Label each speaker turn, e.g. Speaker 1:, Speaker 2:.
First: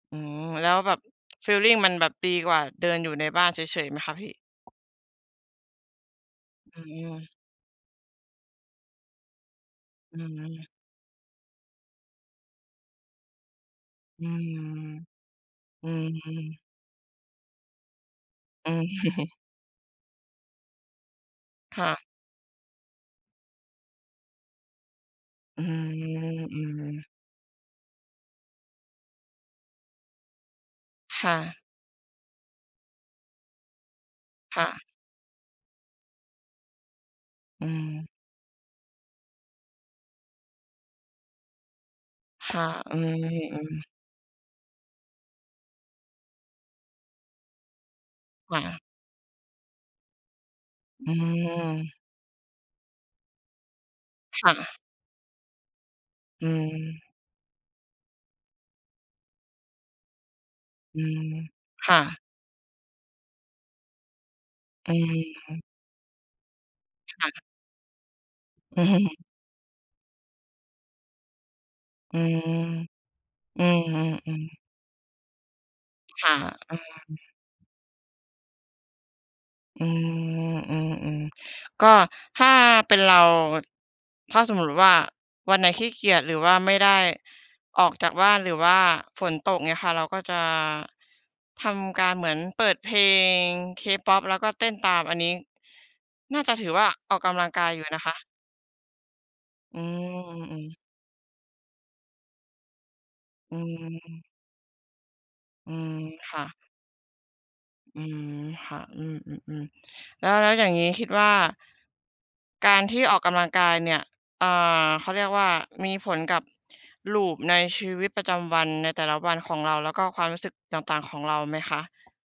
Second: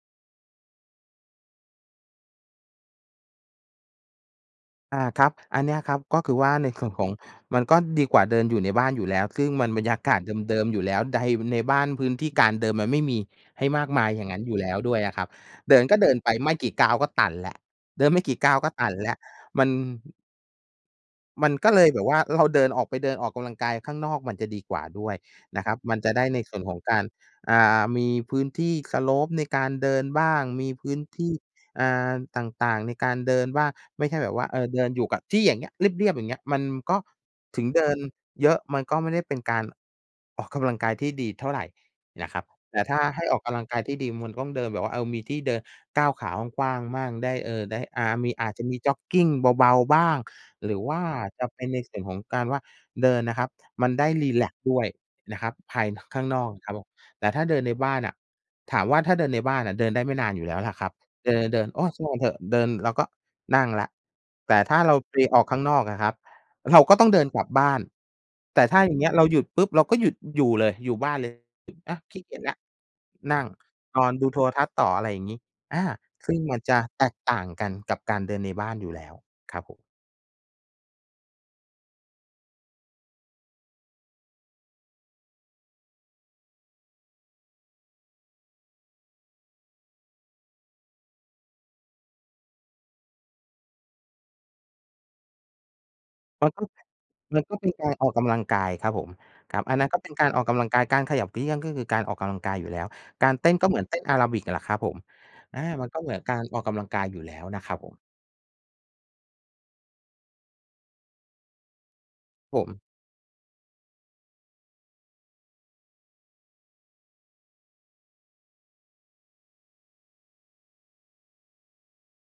Speaker 1: อืม แล้วแบบ ฟีลลิงมันแบบดีกว่าเดินอยู่ในบ้านเฉย ๆ ไหมคะพี่?
Speaker 2: อา ครับ อันเนี้ยครับ ก็คือว่าใน
Speaker 1: อื
Speaker 2: ส่วนของ
Speaker 1: ม
Speaker 2: มันก็ดีกว่าเดินอยู่ในบ้านอยู่แล้ว ซึ่งมันบรรยาก
Speaker 1: อ
Speaker 2: า
Speaker 1: ื
Speaker 2: ศเดิ
Speaker 1: ม
Speaker 2: ม ๆ อยู่แล้ว ได บันไดบ้านพื้นที่การเดินมันไม่มีให้มากมายอ
Speaker 1: อ
Speaker 2: ย
Speaker 1: ื
Speaker 2: ่างงั้น
Speaker 1: ม
Speaker 2: อยู่แล้วด้วยอะครับ เดิน
Speaker 1: อื
Speaker 2: ก็เดินไปไม
Speaker 1: ม
Speaker 2: ่กี่ก้าวก็ตันแล้ว เดินไม่กี่ก้าวก
Speaker 1: อ
Speaker 2: ็
Speaker 1: ื
Speaker 2: ต
Speaker 1: ม
Speaker 2: ันแล้ว มัน มันก็เ
Speaker 1: ค
Speaker 2: ล
Speaker 1: ่
Speaker 2: ยแบ
Speaker 1: ะ
Speaker 2: บว่า เรา เดินออกไปเดินออกกำลังกายข้างนอกมันจะดีกว่าด้วย
Speaker 1: อ
Speaker 2: น
Speaker 1: ื
Speaker 2: ะครับ มันจะ
Speaker 1: ม
Speaker 2: ได้ในส
Speaker 1: อ
Speaker 2: ่
Speaker 1: ื
Speaker 2: วนของกา
Speaker 1: ม
Speaker 2: ร อ่า มีพื้นที่ Slope ในการเดินบ้างมีพื้นท
Speaker 1: ค
Speaker 2: ี
Speaker 1: ่
Speaker 2: ่
Speaker 1: ะ
Speaker 2: อ่า ต่าง ๆ ในการเดินบ้าง ไม่ใช่แบบว่า เอ
Speaker 1: ค่
Speaker 2: อ เด
Speaker 1: ะ
Speaker 2: ินอยู่กับที่อย่างเงี้ย เรียบ ๆ อย่างเงี้ย มันก็ ถ
Speaker 1: อ
Speaker 2: ึ
Speaker 1: ื
Speaker 2: งเดิน
Speaker 1: ม
Speaker 2: เยอะ มันก็ไม่ได้เป็นการ ออกกำลังกายที่ดีเท่าไรนะครับ
Speaker 1: ค่ะ
Speaker 2: แต่
Speaker 1: อ
Speaker 2: ถ
Speaker 1: ื
Speaker 2: ้าให้ออกก
Speaker 1: ม
Speaker 2: ำลังกา
Speaker 1: ๆ
Speaker 2: ยที่ดีมันต้องเดินแบบว่า เออ มีที่เดินก้าวขากว้าง ๆ มั่ง ได้ เออ ได้ อา อา
Speaker 1: ค
Speaker 2: จ
Speaker 1: ่
Speaker 2: จะม
Speaker 1: ะ
Speaker 2: ีจ็อกกิงเบา ๆ บ้าง หรือว่า
Speaker 1: อื
Speaker 2: จะเป็นใน
Speaker 1: ม
Speaker 2: ส่วนของการว่าเดินนะครับ มันได้รี
Speaker 1: ค
Speaker 2: แล
Speaker 1: ่
Speaker 2: กซ์
Speaker 1: ะ
Speaker 2: ด้วยนะครับภาย น ข้างน
Speaker 1: อ
Speaker 2: อ
Speaker 1: ื
Speaker 2: กนะครับผม
Speaker 1: ม
Speaker 2: แต่ถ้าเดินในบ้านอะ ถามว่าถ้าเดินในบ้านอะเดินได้ไม่นานอยู่แล้วล่ะครับ
Speaker 1: อืม
Speaker 2: เดิน ๆ ๆ โอ้
Speaker 1: ค่
Speaker 2: ช่าง
Speaker 1: ะ
Speaker 2: มันเถอะ เดินแล้วก็นั่งแล้ว แต่ถ้า
Speaker 1: อ
Speaker 2: เ
Speaker 1: ื
Speaker 2: ราไปออกข้า
Speaker 1: ม
Speaker 2: งนอกอะครับ เราก็ต้อง
Speaker 1: ค
Speaker 2: เดิ
Speaker 1: ่
Speaker 2: นก
Speaker 1: ะ
Speaker 2: ลับบ้าน แต่ถ
Speaker 1: อ
Speaker 2: ้
Speaker 1: ื
Speaker 2: าอย่างเงี้ยเร
Speaker 1: ม
Speaker 2: าหยุดปุ๊บ เราก็หยุดอยู่เลยอยู่บ้านเลย อะ
Speaker 1: อ
Speaker 2: ข
Speaker 1: ื
Speaker 2: ี้เกี
Speaker 1: ม
Speaker 2: ยจแล้ว นั่ง
Speaker 1: อื
Speaker 2: นอนดูโท
Speaker 1: ม
Speaker 2: ร
Speaker 1: ๆ ๆ
Speaker 2: ทัศน์ต่อ อะไรอย่างนี้ อา
Speaker 1: ค
Speaker 2: ซ
Speaker 1: ่ะ
Speaker 2: ึ่งมัน
Speaker 1: เอ
Speaker 2: จ
Speaker 1: อ
Speaker 2: ะแตกต่างกันกับการเดินในบ้านอยู่แล้วครับผม
Speaker 1: อืม อืม ๆ ก็ถ้าเป็นเรา ถ้าสมมุติว่า วันไหน ขี้เกียจ หรือว่าไม่ได้ออกจากบ้าน หรือว่าฝนตก เงี้ยค่ะ เราก็จะ ทำการเหมือนเปิดเพลง K-pop แล้วก็เต้นตาม อันนี้ น่า
Speaker 2: มั
Speaker 1: จ
Speaker 2: น
Speaker 1: ะ
Speaker 2: ก็
Speaker 1: ถือว่า ออกก
Speaker 2: ม
Speaker 1: ำ
Speaker 2: ั
Speaker 1: ล
Speaker 2: น
Speaker 1: ัง
Speaker 2: ก็
Speaker 1: ก
Speaker 2: เ
Speaker 1: า
Speaker 2: ป็
Speaker 1: ย
Speaker 2: น
Speaker 1: อยู
Speaker 2: ก
Speaker 1: ่
Speaker 2: าร
Speaker 1: นะ
Speaker 2: อ
Speaker 1: ค
Speaker 2: อกก
Speaker 1: ะ
Speaker 2: ำลังกายครับผม ครับ อั
Speaker 1: อื
Speaker 2: นนั้นก็เป็น
Speaker 1: ม
Speaker 2: การออกก
Speaker 1: อื
Speaker 2: ำล
Speaker 1: อ
Speaker 2: ัง
Speaker 1: ๆ
Speaker 2: กาย การขยับเขยื้อน ก็คือการออกกำลังกายอยู่แล้ว การเต้
Speaker 1: อื
Speaker 2: นก็เหมือนเต้นอา
Speaker 1: ม
Speaker 2: ราบิก แหละครับผม อา
Speaker 1: อื
Speaker 2: มั
Speaker 1: ม
Speaker 2: นก็เหมือน
Speaker 1: ค
Speaker 2: กา
Speaker 1: ่
Speaker 2: ร
Speaker 1: ะ
Speaker 2: ออกกำลังกายอยู่แล้วนะครับผม
Speaker 1: อืม ค่ะ อืม ๆ ๆ แล้ว แล้วอย่างงี้คิดว่า
Speaker 2: ผ
Speaker 1: กา
Speaker 2: ม
Speaker 1: รที่ออกกำลังกายเนี่ย อ่า เขาเรียกว่า มีผลกับ loop ในชีวิตประจำวัน ในแต่ละวันของเรา แล้วก็ความรู้สึกต่าง ๆ ของเราไหมคะ?